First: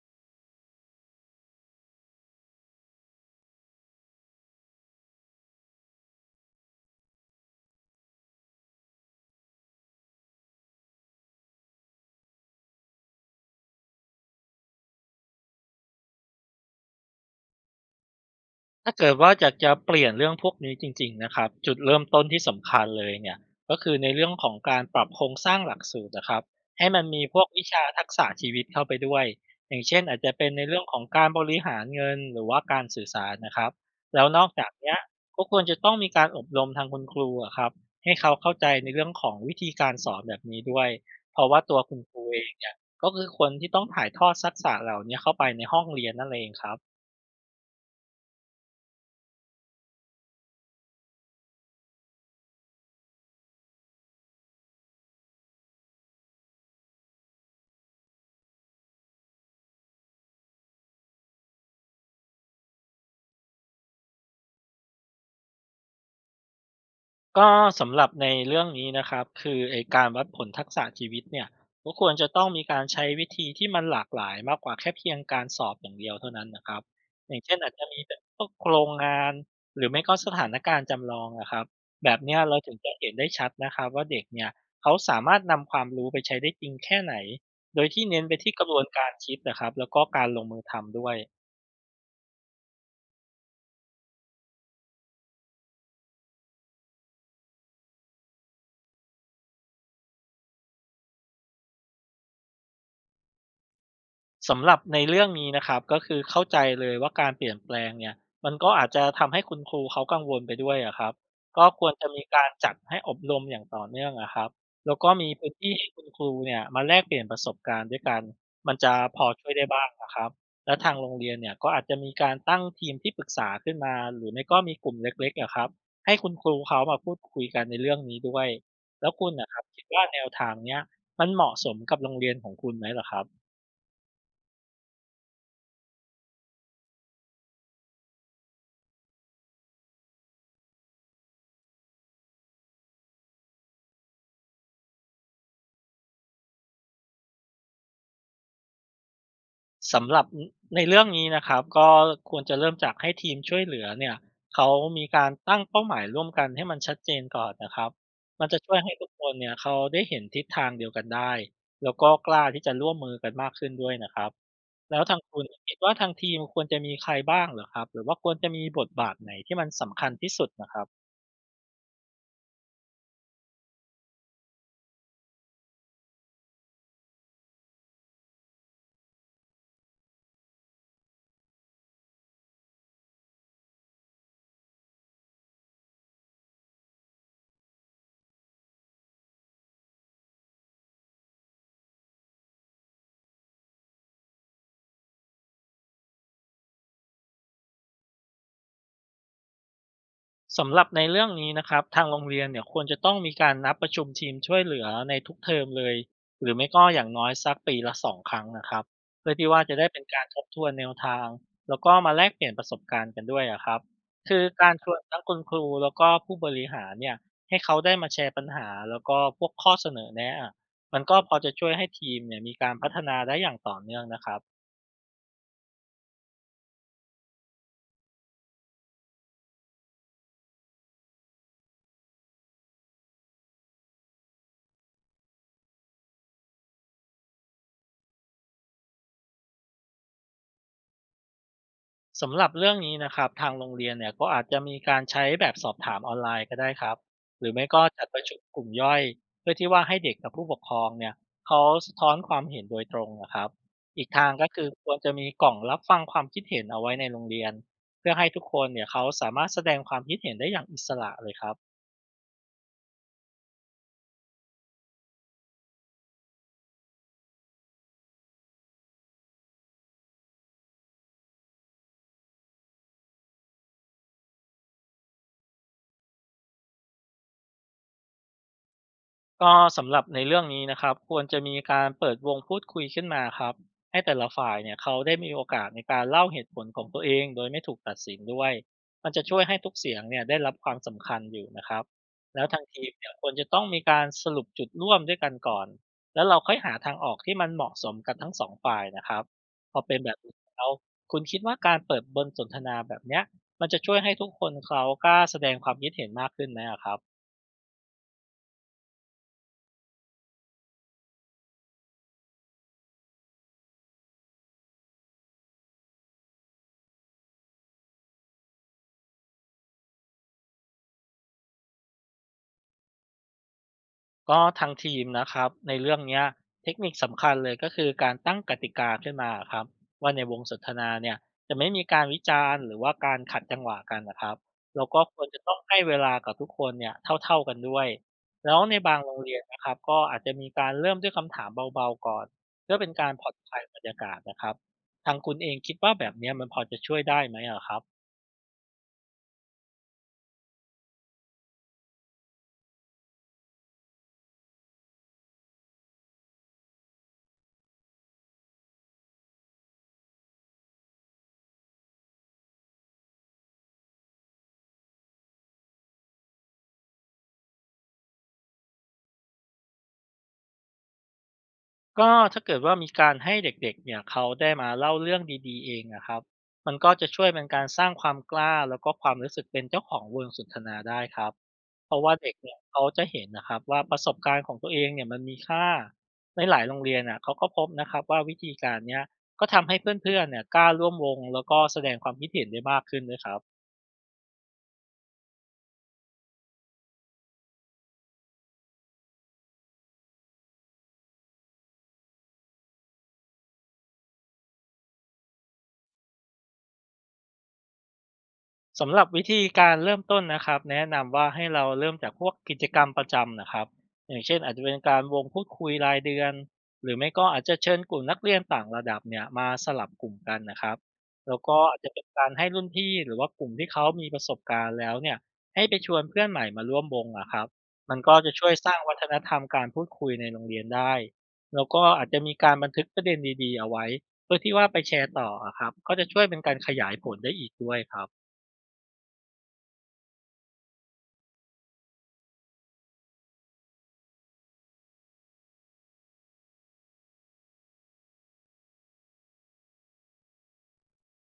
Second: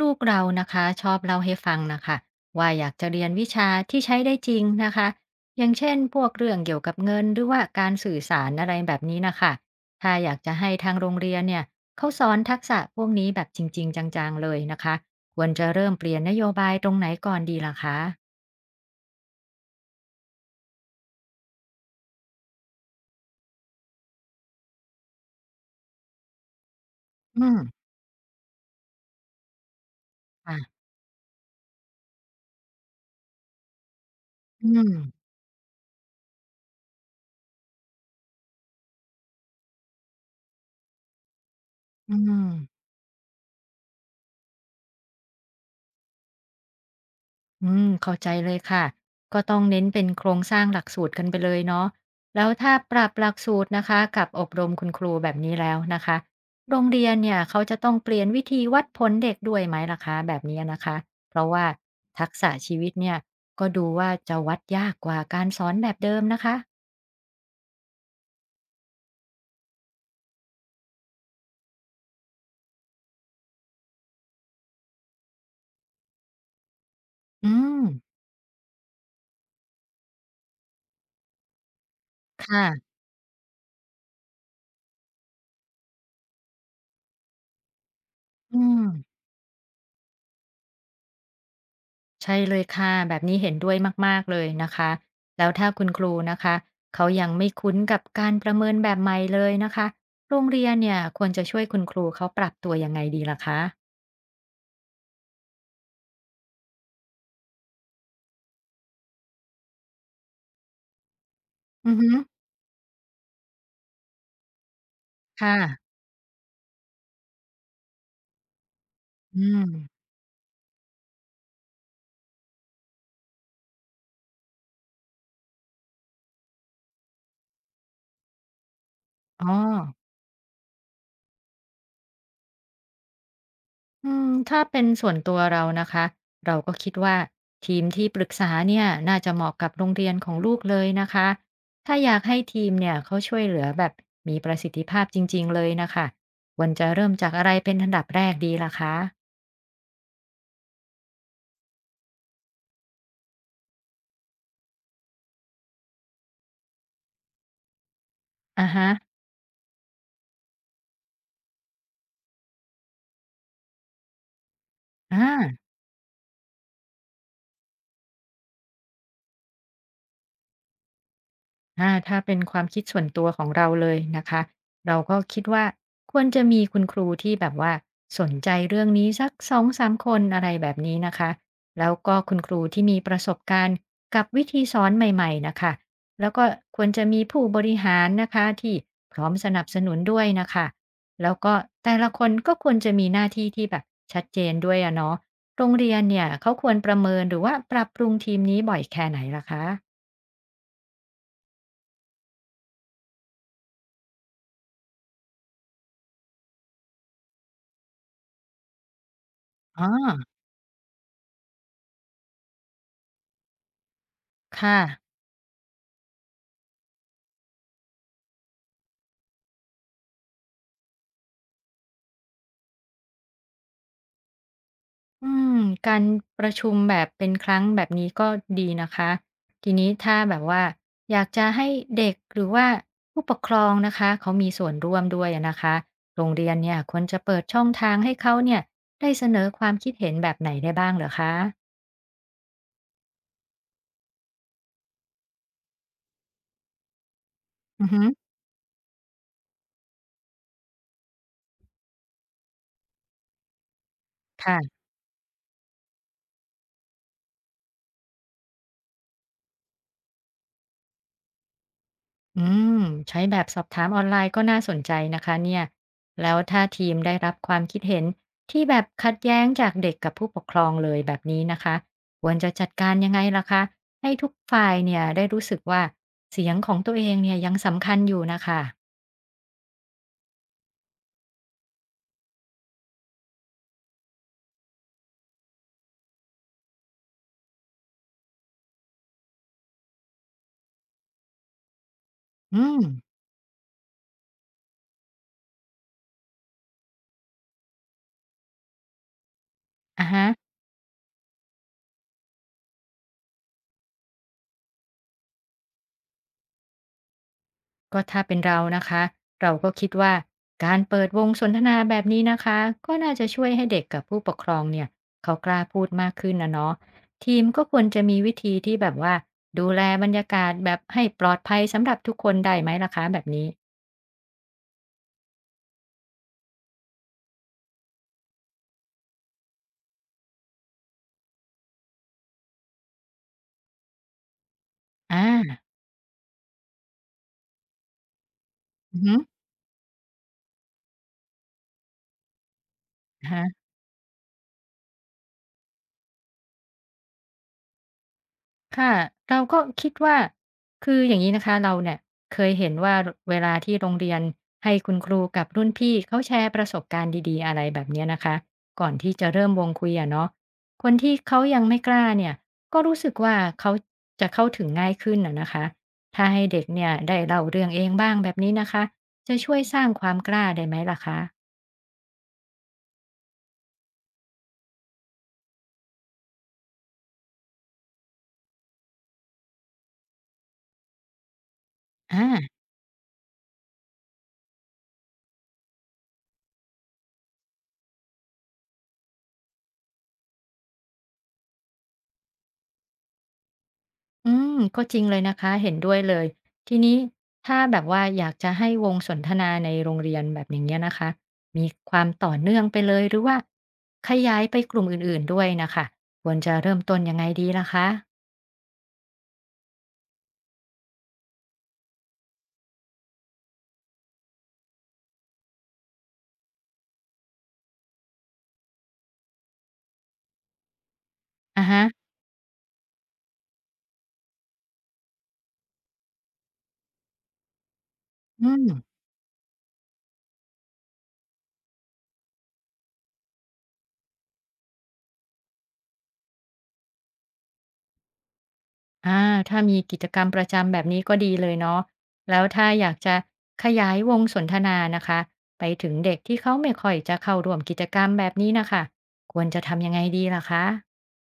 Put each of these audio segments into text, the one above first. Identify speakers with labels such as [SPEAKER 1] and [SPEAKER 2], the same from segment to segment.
[SPEAKER 1] ลูกเรานะคะชอบเล่าให้ฟังนะคะว่าอยากจะเรียนวิชาที่ใช้ได้จริงนะคะอย่างเช่นพวกเรื่องเกี่ยวกับเงินหรือว่าการสื่อสารอะไรแบบนี้นะคะถ้าอยากจะให้ทางโรงเรียนเนี่ยเขาสอนทักษะพวกนี้แบบจริงๆจังๆเลยนะคะควรจะเริ่มเปลี่ยนนโยบายตรงไหนก่อนดีล่ะคะ
[SPEAKER 2] ถ้าเกิดว่าอยากจะเปลี่ยนเรื่องพวกนี้จริงๆนะครับจุดเริ่มต้นที่สำคัญเลยเนี่ยก็คือในเรื่องของการปรับโครงสร้างหลักสูตรนะครับให้มันมีพ
[SPEAKER 1] อื
[SPEAKER 2] วก
[SPEAKER 1] ม
[SPEAKER 2] วิชาทักษะชีวิตเข้าไปด้วยอย่างเช่นอาจจะเป็นใน
[SPEAKER 1] อ่ะ
[SPEAKER 2] เรื่องของการบริหารเงินหรือว่าการสื่อสารนะครับแล้วนอกจา
[SPEAKER 1] อื
[SPEAKER 2] ก
[SPEAKER 1] ม
[SPEAKER 2] เนี้ยก็ควรจะต้องมีการอบรมทางคุณครูอะครับให้เขาเข้าใจในเรื่องของวิธีการสอนแบบนี้ด้วยเพราะว่าตัวคุณค
[SPEAKER 1] อื
[SPEAKER 2] รูเอ
[SPEAKER 1] ม
[SPEAKER 2] งเนี่ยก็คือคนที่ต้องถ่ายทอดทักษะเหล่าเนี้ยเข้าไปในห้องเรียนนั่นเองครับ
[SPEAKER 1] อืมเข้าใจเลยค่ะก็ต้องเน้นเป็นโครงสร้างหลักสูตรกันไปเลยเนาะแล้วถ้าปรับหลักสูตรนะคะกับอบรมคุณครูแบบนี้แล้วนะคะโรงเรียนเนี่ยเขาจะต้องเปลี่ยนวิธีวัดผลเด็กด้วยไหมล่ะคะแบบนี้นะคะเพราะว่าทักษะชีวิตเนี่ยก็ดูว่าจะวัดยากกว่าการสอนแบบเดิมนะคะ
[SPEAKER 2] ก็สำหรับในเรื่องนี้นะครับคือไอการวัดผลทักษะชีวิตเนี่ยก็ควรจะต้องมีการใช้วิธีที่มันหลากหลายมากกว่าแค่เพียงการสอบอย่างเดียวเท่านั้นนะครับอย่าง
[SPEAKER 1] อื
[SPEAKER 2] เช่นอาจ
[SPEAKER 1] ม
[SPEAKER 2] จะมีแบบพวกโครงงานหรือไม่ก็สถานการณ์จำลองนะครับแบบเนี้ยเรา
[SPEAKER 1] ค่ะ
[SPEAKER 2] ถึงจะเห็นได้ชัดนะครับว่าเด็กเนี่ยเขาสามารถนำความรู้ไปใช้ได้จริงแค่ไหนโดยที่เน้นไปที่ก
[SPEAKER 1] อื
[SPEAKER 2] ระบวนการ
[SPEAKER 1] ม
[SPEAKER 2] คิดนะครับแล้วก็การลงมือทำด้วย
[SPEAKER 1] ใช่เลยค่ะแบบนี้เห็นด้วยมากๆเลยนะคะแล้วถ้าคุณครูนะคะเขายังไม่คุ้นกับการประเมินแบบใหม่เลยนะคะโรงเรียนเนี่ยควรจะช่วยคุณครูเขาปรับตัวยังไงดีล่ะคะ
[SPEAKER 2] สำหรับในเรื่องนี้นะครับก็คือเข้าใจเลยว่าการเปลี่ยนแปลงเนี่ยมันก็อาจจะทำให้คุณครูเขากังวลไปด้วยอะครับก็คว
[SPEAKER 1] อื
[SPEAKER 2] ร
[SPEAKER 1] อ
[SPEAKER 2] จะ
[SPEAKER 1] ฮึ
[SPEAKER 2] มีการจัดให้อบรมอย่างต่อเนื่องอะครับแล้วก็มีพื้น
[SPEAKER 1] ค่ะ
[SPEAKER 2] ที่ให้คุณครูเนี่ยมาแลกเปลี่ยนประสบการณ์ด้วยกันมันจะพอ
[SPEAKER 1] อื
[SPEAKER 2] ช่วยได้
[SPEAKER 1] ม
[SPEAKER 2] บ้างอะครับและทางโรงเรียนเนี่ยก็อาจจะมีการตั้งทีมที่ปรึกษาขึ้นมาหรือไม่ก็มีกลุ่มเล็กๆอะครับให้คุณครูเขามาพูดคุยกันในเรื่องนี้ด้วยแล้วคุณ
[SPEAKER 1] อ๋อ
[SPEAKER 2] น่ะครับคิดว่าแนวทางเนี้ยมันเหมาะสมกับโรงเรียนของคุณไหมเหรอครับ
[SPEAKER 1] อืมถ้าเป็นส่วนตัวเรานะคะเราก็คิดว่าทีมที่ปรึกษาเนี่ยน่าจะเหมาะกับโรงเรียนของลูกเลยนะคะถ้าอยากให้ทีมเนี่ยเขาช่วยเหลือแบบมีประสิทธิภาพจริงๆเลยนะค่ะควรจะเริ่มจากอะไรเป็นอันดับแรกดีล่ะคะ
[SPEAKER 2] สำหรับในเรื่องนี้นะครับก็ควรจะเริ่มจากให้ทีมช่วยเหลือเนี่ยเขามีการตั้งเป้าหมายร่วมกันให้มันชัดเจนก่อนนะครับมันจะ
[SPEAKER 1] อะ
[SPEAKER 2] ช่วย
[SPEAKER 1] ฮะ
[SPEAKER 2] ให้ทุกคนเนี่ยเขาได้เห็นทิศทางเดียวกันได้แล้วก็กล้าที่จะร่วมมือกันมากขึ้นด้วยนะครับแล้วทา
[SPEAKER 1] อ
[SPEAKER 2] งคุณ
[SPEAKER 1] า
[SPEAKER 2] คิดว่าทางทีมควรจะมีใครบ้างเหรอครับหรือว่าควรจะมีบทบาทไหนที่มันสำคัญที่สุดน่ะครับ
[SPEAKER 1] อาถ้าเป็นความคิดส่วนตัวของเราเลยนะคะ เราก็คิดว่าควรจะมีคุณครูที่แบบว่าสนใจเรื่องนี้สักสองสามคนอะไรแบบนี้นะคะแล้วก็คุณครูที่มีประสบการณ์กับวิธีสอนใหม่ๆน่ะค่ะแล้วก็ควรจะมีผู้บริหารนะคะที่พร้อมสนับสนุนด้วยน่ะค่ะแล้วก็แต่ละคนก็ควรจะมีหน้าที่ที่แบบชัดเจนด้วยอะเนาะโรงเรียนเนี่ยเขาควรประเมินหรือว่าปรับปรุงทีมนี้บ่อยแค่ไหนล่ะคะ
[SPEAKER 2] สำหรับในเรื่องนี้นะครับทางโรงเรียนเนี่ยควรจะต้องมีการนัดประชุมทีมช่วยเหลือในทุกเทอมเลยหรือไม่ก็อย่างน้อยสักปีละ2 ครั้งนะครับเพื่อที่ว่าจะ
[SPEAKER 1] อ๋
[SPEAKER 2] ได้
[SPEAKER 1] อ
[SPEAKER 2] เป็นการทบทวนแนวทางแล้วก็มาแลกเปลี่ยนประสบการณ์กันด้วยอะครับคือการ
[SPEAKER 1] ค่ะ
[SPEAKER 2] ชวนทั้งคุณครูแล้วก็ผู้บริหารเนี่ยให้เขาได้มาแชร์ปัญหาแล้วก็พวกข้อเสนอแนะอะมันก็พอจะช่วยให้ทีมเนี่ยมีการพัฒนาได้อย่างต่อเนื่องนะครับ
[SPEAKER 1] อืม การประชุมแบบเป็นครั้งแบบนี้ก็ดีนะคะ ทีนี้ถ้าแบบว่าอยากจะให้เด็กหรือว่าผู้ปกครองนะคะเขามีส่วนร่วมด้วยอะนะคะ โรงเรียนเนี่ยควรจะเปิดช่องทางให้เขาเนี่ยได้เสนอความคิดเห็นแบบไหนได้บ้างเหรอคะ
[SPEAKER 2] สำหรับเรื่องนี้นะครับทางโรงเรียนเนี่ยก็อาจจะมีการใช้แบบสอบถามออนไลน์ก็ได้ครับหรือไม่ก็
[SPEAKER 1] อือฮึ
[SPEAKER 2] จัดประชุมกลุ่มย่อยเพื่อที่ว่าให้เด็กกับผู้ปกครองเนี่ยเขาสะท้อนความเห็นโดยตรงนะครับอีกทางก็คือค
[SPEAKER 1] ค่ะ
[SPEAKER 2] วรจะมีกล่องรับฟังความคิดเห็นเอาไว้ในโรงเรียนเพื่อให้ทุกคนเนี่ยเขาสามารถแสดงความคิดเห็นได้อย่างอิสระเลยครับ
[SPEAKER 1] อืมใช้แบบสอบถามออนไลน์ก็น่าสนใจนะคะเนี่ยแล้วถ้าทีมได้รับความคิดเห็นที่แบบขัดแย้งจากเด็กกับผู้ปกครองเลยแบบนี้นะคะควรจะจัดการยังไงล่ะคะให้ทุกฝ่ายเนี่ยได้รู้สึกว่าเสียงของตัวเองเนี่ยยังสำคัญอยู่นะคะ
[SPEAKER 2] ก็สำหรับในเรื่องนี้นะครับควรจะมีการเปิดวงพูดคุยขึ้นมาครับให้แต่ละฝ่ายเนี่ยเขาได้มีโอกาสในการเล่าเหตุผลของตัวเองโดยไม่ถูกตัดสินด้วยมันจะช่วยให้ทุกเสียงเนี่ยได้รับความสำคัญอยู่นะครับแล้วทา
[SPEAKER 1] อื
[SPEAKER 2] ง
[SPEAKER 1] ม
[SPEAKER 2] ทีมเนี่ยควรจะต้องมีการสรุปจุดร่วมด้วยกันก่อนแล้วเราค่อยหาทางออกที่มันเหมาะสมกันทั้งสองฝ่ายนะครับพอเป็น
[SPEAKER 1] อะ
[SPEAKER 2] แบบ
[SPEAKER 1] ฮะ
[SPEAKER 2] นี้แล้วคุณคิดว่าการเปิดบนสนทนาแบบเนี้ยมันจะช่วยให้ทุกคนเขากล้าแสดงความคิดเห็นมากขึ้นไหมอะครับ
[SPEAKER 1] ก็ถ้าเป็นเรานะคะเราก็คิดว่าการเปิดวงสนทนาแบบนี้นะคะก็น่าจะช่วยให้เด็กกับผู้ปกครองเนี่ยเขากล้าพูดมากขึ้นนะเนาะทีมก็ควรจะมีวิธีที่แบบว่าดูแลบรรยากาศแบบให้ปลอดภัยสำหรับทุกคนได้ไหมล่ะคะแบบนี้
[SPEAKER 2] ก็ทางทีมนะครับในเรื่องเนี้ยเทคนิคสำคัญเลยก็คือการตั้งกติกาขึ้นมาครับว่าในวงสนทนาเนี่ยจะไม่มีการวิจารณ์หรือว่าการขัดจังหวะกันนะครับแล้วก็ค
[SPEAKER 1] อ่
[SPEAKER 2] วรจะต้อง
[SPEAKER 1] า
[SPEAKER 2] ให้เวลากับทุกคนเนี่ยเท่าๆกันด้วยแล้วในบา
[SPEAKER 1] อื
[SPEAKER 2] ง
[SPEAKER 1] อฮ
[SPEAKER 2] โรงเรียนนะครับก็อาจจะมีการเริ่มด้วยคำถามเบาๆก่อนเพื่อเป็นการผ่อนคลาย
[SPEAKER 1] ึ
[SPEAKER 2] บรรยากาศนะครับทางคุณเองคิดว่าแบบเนี้ยมันพอจะช่วยได้ไหมอะครับ
[SPEAKER 1] ค่ะเราก็คิดว่าคืออย่างงี้นะคะเราเนี่ยเคยเห็นว่ารเวลาที่โรงเรียนให้คุณครูกับรุ่นพี่เขาแชร์ประสบการณ์ดีๆอะไรแบบเนี้ยนะคะก่อนที่จะเริ่มวงคุยอะเนาะคนที่เขายังไม่กล้าเนี่ยก็รู้สึกว่าเขาจะเข้าถึงง่ายขึ้นอะนะคะถ้าให้เด็กเนี่ยได้เล่าเรื่องเองบ้างแบบนี้นะคะจะช่วยสร้างความกล้าได้ไหมล่ะคะ
[SPEAKER 2] ก็ถ้าเกิดว่ามีการให้เด็กๆเนี่ยเขาได้มาเล่าเรื่องดีๆเองนะครับมันก็จะช่วยเป็นการสร้างความกล้าแล้วก็ความรู้สึกเป็นเจ้าของวงสนทนาได้ครับเพราะว่า
[SPEAKER 1] อา
[SPEAKER 2] เด็กเนี่ยเขาจะเห็นนะครับว่าประสบการณ์ของตัวเองเนี่ยมันมีค่าในหลายโรงเรียนอ่ะเขาก็พบนะครับว่าวิธีการเนี้ยก็ทำให้เพื่อนๆเนี่ยกล้าร่วมวงแล้วก็แสดงความคิดเห็นได้มากขึ้นด้วยครับ
[SPEAKER 1] อืมก็จริงเลยนะคะเห็นด้วยเลยทีนี้ถ้าแบบว่าอยากจะให้วงสนทนาในโรงเรียนแบบอย่างเงี้ยนะคะมีความต่อเนื่องไปเลยหรือว่าขยายไปกลุ่มอื่นๆด้วยนะคะควรจะเริ่มต้นยังไงดีล่ะคะ
[SPEAKER 2] สำหรับวิธีการเริ่มต้นนะครับแนะนำว่าให้เราเริ่มจากพวกกิจกรรมประจำนะครับอย่างเช่นอาจจะเป็นการวงพูดคุยรายเดือนหรือไม่ก็อาจจะเชิญกลุ่มนักเรียนต่างระดับเนี่ยมาสลับกลุ่มกันนะครับแล้วก็
[SPEAKER 1] อะ
[SPEAKER 2] อาจ
[SPEAKER 1] ฮะ
[SPEAKER 2] จะเป็นการให้รุ่นพี่หรือว่ากลุ่มที่เขามีประสบการณ์แล้วเนี่ยให้ไปชวนเพื่อนใหม่มาร่วมวงนะครับมันก็จะ
[SPEAKER 1] อื
[SPEAKER 2] ช่วย
[SPEAKER 1] ม
[SPEAKER 2] สร้างวัฒนธรรมการพูดคุยในโรงเรียนได้แล้วก็อาจจะมีการบันทึกประเด็นดีๆเอาไว้เพื่อที่ว่าไปแชร์ต่ออะครับก็จะช่วยเป็นการขยายผลได้อีกด้วยครับ
[SPEAKER 1] อาถ้ามีกิจกรรมประจำแบบนี้ก็ดีเลยเนาะแล้วถ้าอยากจะขยายวงสนทนานะคะไปถึงเด็กที่เขาไม่ค่อยจะเข้าร่วมกิจกรรมแบบนี้นะคะควรจะทำยังไงดีล่ะคะ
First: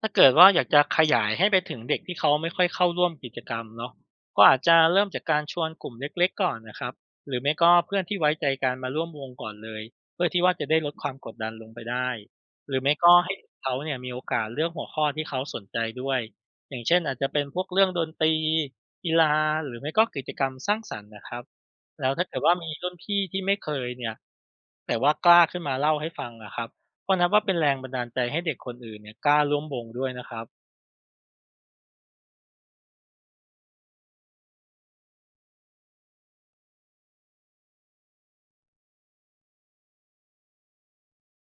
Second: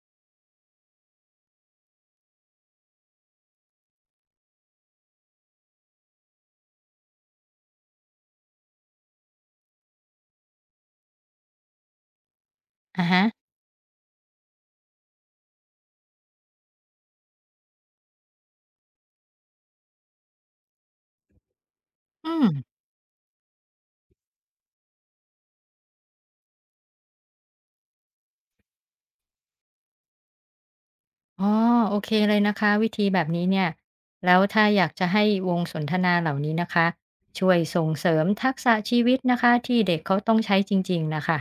[SPEAKER 2] ถ้าเกิดว่าอยากจะขยายให้ไปถึงเด็กที่เขาไม่ค่อยเข้าร่วมกิจกรรมเนาะก็อาจจะเริ่มจากการชวนกลุ่มเล็กๆก่อนนะครับหรือไม่ก็เพื่อนที่ไว้ใจกันมาร่วมวงก่อนเลยเพื่อที่ว่าจะได้ลดความกดดันลงไปได้หรือไม่
[SPEAKER 1] อะ
[SPEAKER 2] ก็
[SPEAKER 1] ฮะ
[SPEAKER 2] ให้เขาเนี่ยมีโอกาสเลือกหัวข้อที่เขาสนใจด้วยอย่างเช่นอาจจะเป็นพวกเรื่องดนตรีกีฬาหรือไม่ก็กิจกรรมสร้างสรรค์นะครับแล้วถ้า
[SPEAKER 1] อื
[SPEAKER 2] เกิด
[SPEAKER 1] ม
[SPEAKER 2] ว่ามีรุ่นพี่ที่ไม่เคยเนี่ยแต่ว่ากล้าขึ้นมาเล่าให้ฟังอะครับ ก็นับว่าเป็นแรงบันดาลใจให้เด็กคนอื่นเนี่ยกล้าร่วมวงด้วยนะครับ
[SPEAKER 1] อ๋อโอเคเลยนะคะวิธีแบบนี้เนี่ยแล้วถ้าอยากจะให้วงสนทนาเหล่านี้นะคะช่วยส่งเสริมทักษะชีวิตนะคะที่เด็กเขาต้องใช้จริงๆนะคะ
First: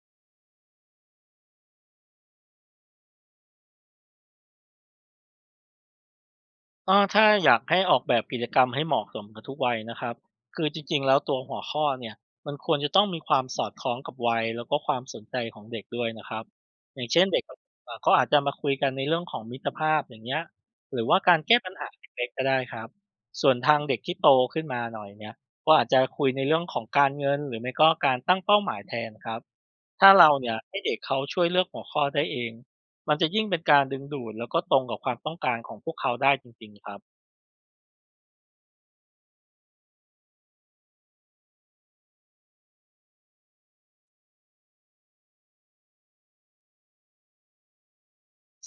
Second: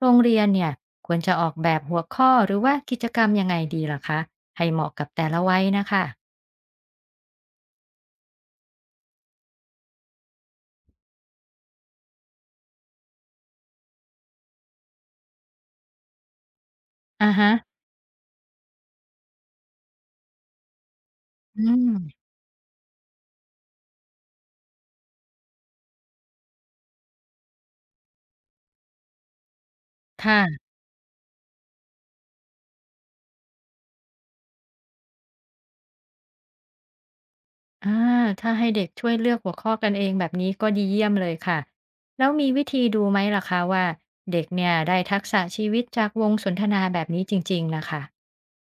[SPEAKER 1] โรงเรียนเนี่ยควรจะออกแบบหัวข้อหรือว่ากิจกรรมยังไงดีล่ะคะให้เหมาะกับแต่ละวัยนะคะ
[SPEAKER 2] อ้อถ้าอยากให้ออกแบบกิจกรรมให้เหมาะสมกับทุกวัยนะครับคือจริงๆแล้วตัวหัวข้อเนี่ยมันควรจะต้องมีความสอดคล้องกับวัยแล้วก็ความสนใจของเด็กด้วยนะครับอย่างเช่น
[SPEAKER 1] อา
[SPEAKER 2] เด็ก
[SPEAKER 1] ฮะ
[SPEAKER 2] อ่ะเขาอาจจะมาคุยกันในเรื่องของมิตรภาพอย่างเงี้ยหรือว่าการแก้
[SPEAKER 1] อื
[SPEAKER 2] ปัญหา
[SPEAKER 1] ม
[SPEAKER 2] เล็กๆก็ได้ครับส่วนทางเด็กที่โตขึ้นมาหน่อยเนี่ยก็อาจจะคุยในเรื่องของการเงินหรือไม่ก็การตั้งเป้าหมายแทนครับถ้าเราเนี่ย
[SPEAKER 1] ค่ะ
[SPEAKER 2] ให้เด็กเขาช่วยเลือกหัวข้อได้เอง มันจะยิ่งเป็นการดึงดูดแล้วก็ตรงกับความต้องการของพวกเขาได้จริงๆครับ
[SPEAKER 1] อาถ้าให้เด็กช่วยเลือกหัวข้อกันเองแบบนี้ก็ดีเยี่ยมเลยค่ะแล้วมีวิธีดูไหมล่ะคะว่าเด็กเนี่ยได้ทักษะชีวิตจากวงสนทนาแบบนี้จริงๆนะคะ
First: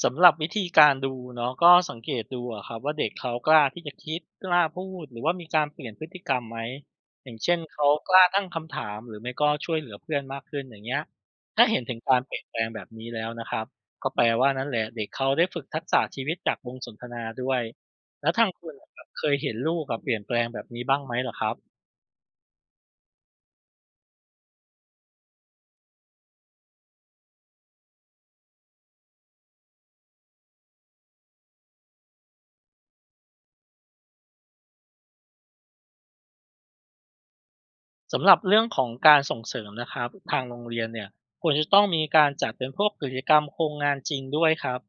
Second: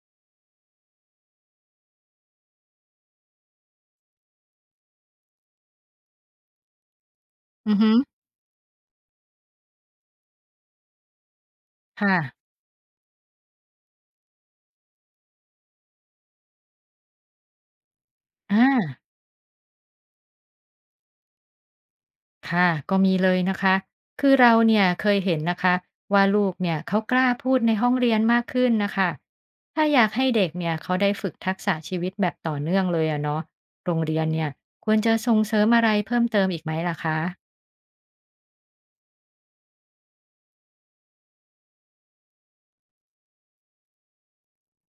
[SPEAKER 2] สำหรับวิธีการดูเนาะก็สังเกตดูอะครับว่าเด็กเขากล้าที่จะคิดกล้าพูดหรือว่ามีการเปลี่ยนพฤติกรรมไหมอย่างเช่น
[SPEAKER 1] อือ
[SPEAKER 2] เขา
[SPEAKER 1] ฮึ
[SPEAKER 2] กล้าตั้งคำถามหรือไม่ก็ช่วยเหลือเพื่อนมากขึ้นอย่างเงี้ยถ้าเห็นถึงการเปลี่ยน
[SPEAKER 1] ค่ะ
[SPEAKER 2] แปลงแบบนี้แล้วนะครับก็แปลว่านั่นแหละเด็กเขาได้ฝึกทักษะชีวิตจากวงสนทนาด้วยแล้วทาง
[SPEAKER 1] อา
[SPEAKER 2] คุณล่ะครับเคยเห็นลูกอะเปลี่ยนแปลงแบบนี้บ้างไหมเหรอครับ
[SPEAKER 1] ค่ะก็มีเลยนะคะคือเราเนี่ยเคยเห็นนะคะว่าลูกเนี่ยเขากล้าพูดในห้องเรียนมากขึ้นนะคะถ้าอยากให้เด็กเนี่ยเขาได้ฝึกทักษะชีวิตแบบต่อเนื่องเลยอะเนาะโรงเรียนเนี่ยควรจะส่งเสริมอะไรเพิ่มเติมอีกไหมล่ะคะ
[SPEAKER 2] สำหรับเรื่องของการส่งเสริมนะครับทางโรงเรียนเนี่ยควรจะต้องมีการจัดเป็นพวกกิจกรรมโครงงานจริงด้วยครับ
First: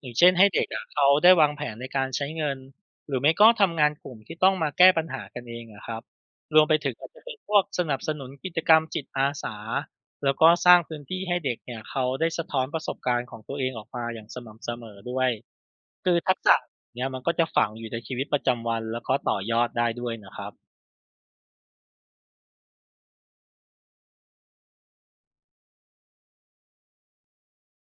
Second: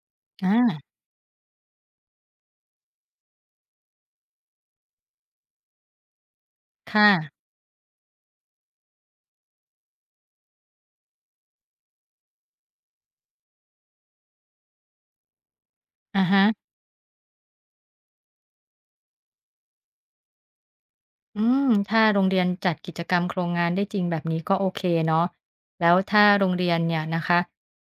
[SPEAKER 2] อย่างเช่นให้
[SPEAKER 1] อา
[SPEAKER 2] เด็กอะเขาได้วางแผนในการใช้เงินหรือไม่ก็ทำงานกลุ่มที่ต้องมาแก้ปัญหากันเองอะครับรวมไปถึงอา
[SPEAKER 1] ค่ะ
[SPEAKER 2] จจะเป็นพวกสนับสนุนกิจกรรมจิตอาสาแล้วก็สร้างพื้นที่ให้เด็กเนี่ยเขาได้สะท้อนประสบการณ์ของตัวเองออกมาอย่างสม่ำเสมอด้วยคือ
[SPEAKER 1] อะ
[SPEAKER 2] ทัก
[SPEAKER 1] ฮะ
[SPEAKER 2] ษะเนี่ยมันก็จะฝังอยู่ในชีวิตประจำวันแล้วก็ต่อยอดได้ด้วยนะครับ
[SPEAKER 1] อืมถ้าโรงเรียนจัดกิจกรรมโครงงานได้จริงแบบนี้ก็โอเคเนาะแล้วถ้าโรงเรียนเนี่ยนะคะ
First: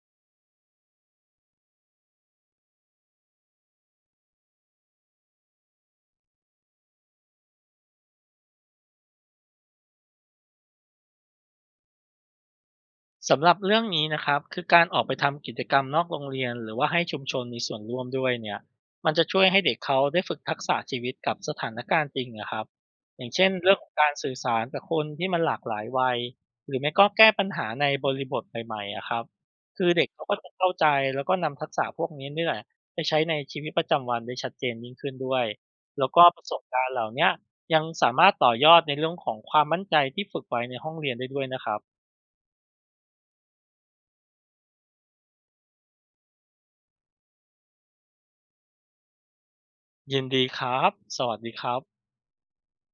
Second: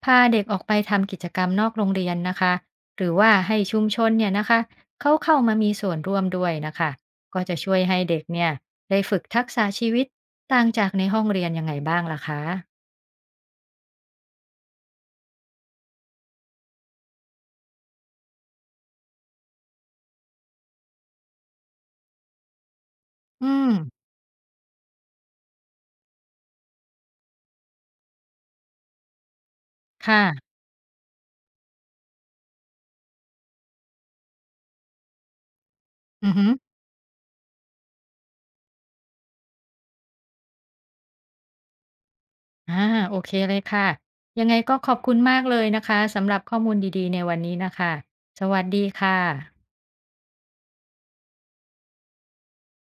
[SPEAKER 1] พาเด็กออกไปทำกิจกรรมนอกโรงเรียนนะคะหรือว่าให้ชุมชนเนี่ยนะคะเขาเข้ามามีส่วนร่วมด้วยนะคะก็จะช่วยให้เด็กเนี่ยได้ฝึกทักษะชีวิตต่างจากในห้องเรียนยังไงบ้างล่ะคะ
[SPEAKER 2] สำหรับเรื่องนี้นะครับคือการออกไปทำกิจกรรมนอกโรงเรียนหรือว่าให้ชุมชนมีส่วนร่วมด้วยเนี่ยมันจะช่วยให้เด็กเขาได้ฝึกทักษะชีวิตกับสถานการณ์จริงนะครับอย่างเช่น
[SPEAKER 1] อืม
[SPEAKER 2] เรื่องของการสื่อสารกับคนที่มันหลากหลายวัยหรือไม่ก็แก้ปัญหาในบริบทใหม่ๆอะครับคือเด็กเขาก็จะ
[SPEAKER 1] ค่ะ
[SPEAKER 2] เข้าใจแล้วก็นำทักษะพวกนี้นี่แหละไปใช้ในชีวิตประจำวันได้ชัดเจนยิ่งขึ้นด้วยแล้วก็
[SPEAKER 1] อือ
[SPEAKER 2] ป
[SPEAKER 1] ฮึ
[SPEAKER 2] ระสบการณ์เหล่าเนี้ยยังสามารถต่อยอดในเรื่องของความมั่นใจที่ฝึกไว้ในห้องเรียนได้ด้วยนะครับ
[SPEAKER 1] อ่าโอเคเลยค่ะยังไงก็ขอบคุณมากเลยนะคะสำหรับข้อมูลดีๆในวันนี้นะคะสวัสดีค่ะ
[SPEAKER 2] ยินดีครับ สวัสดีครับ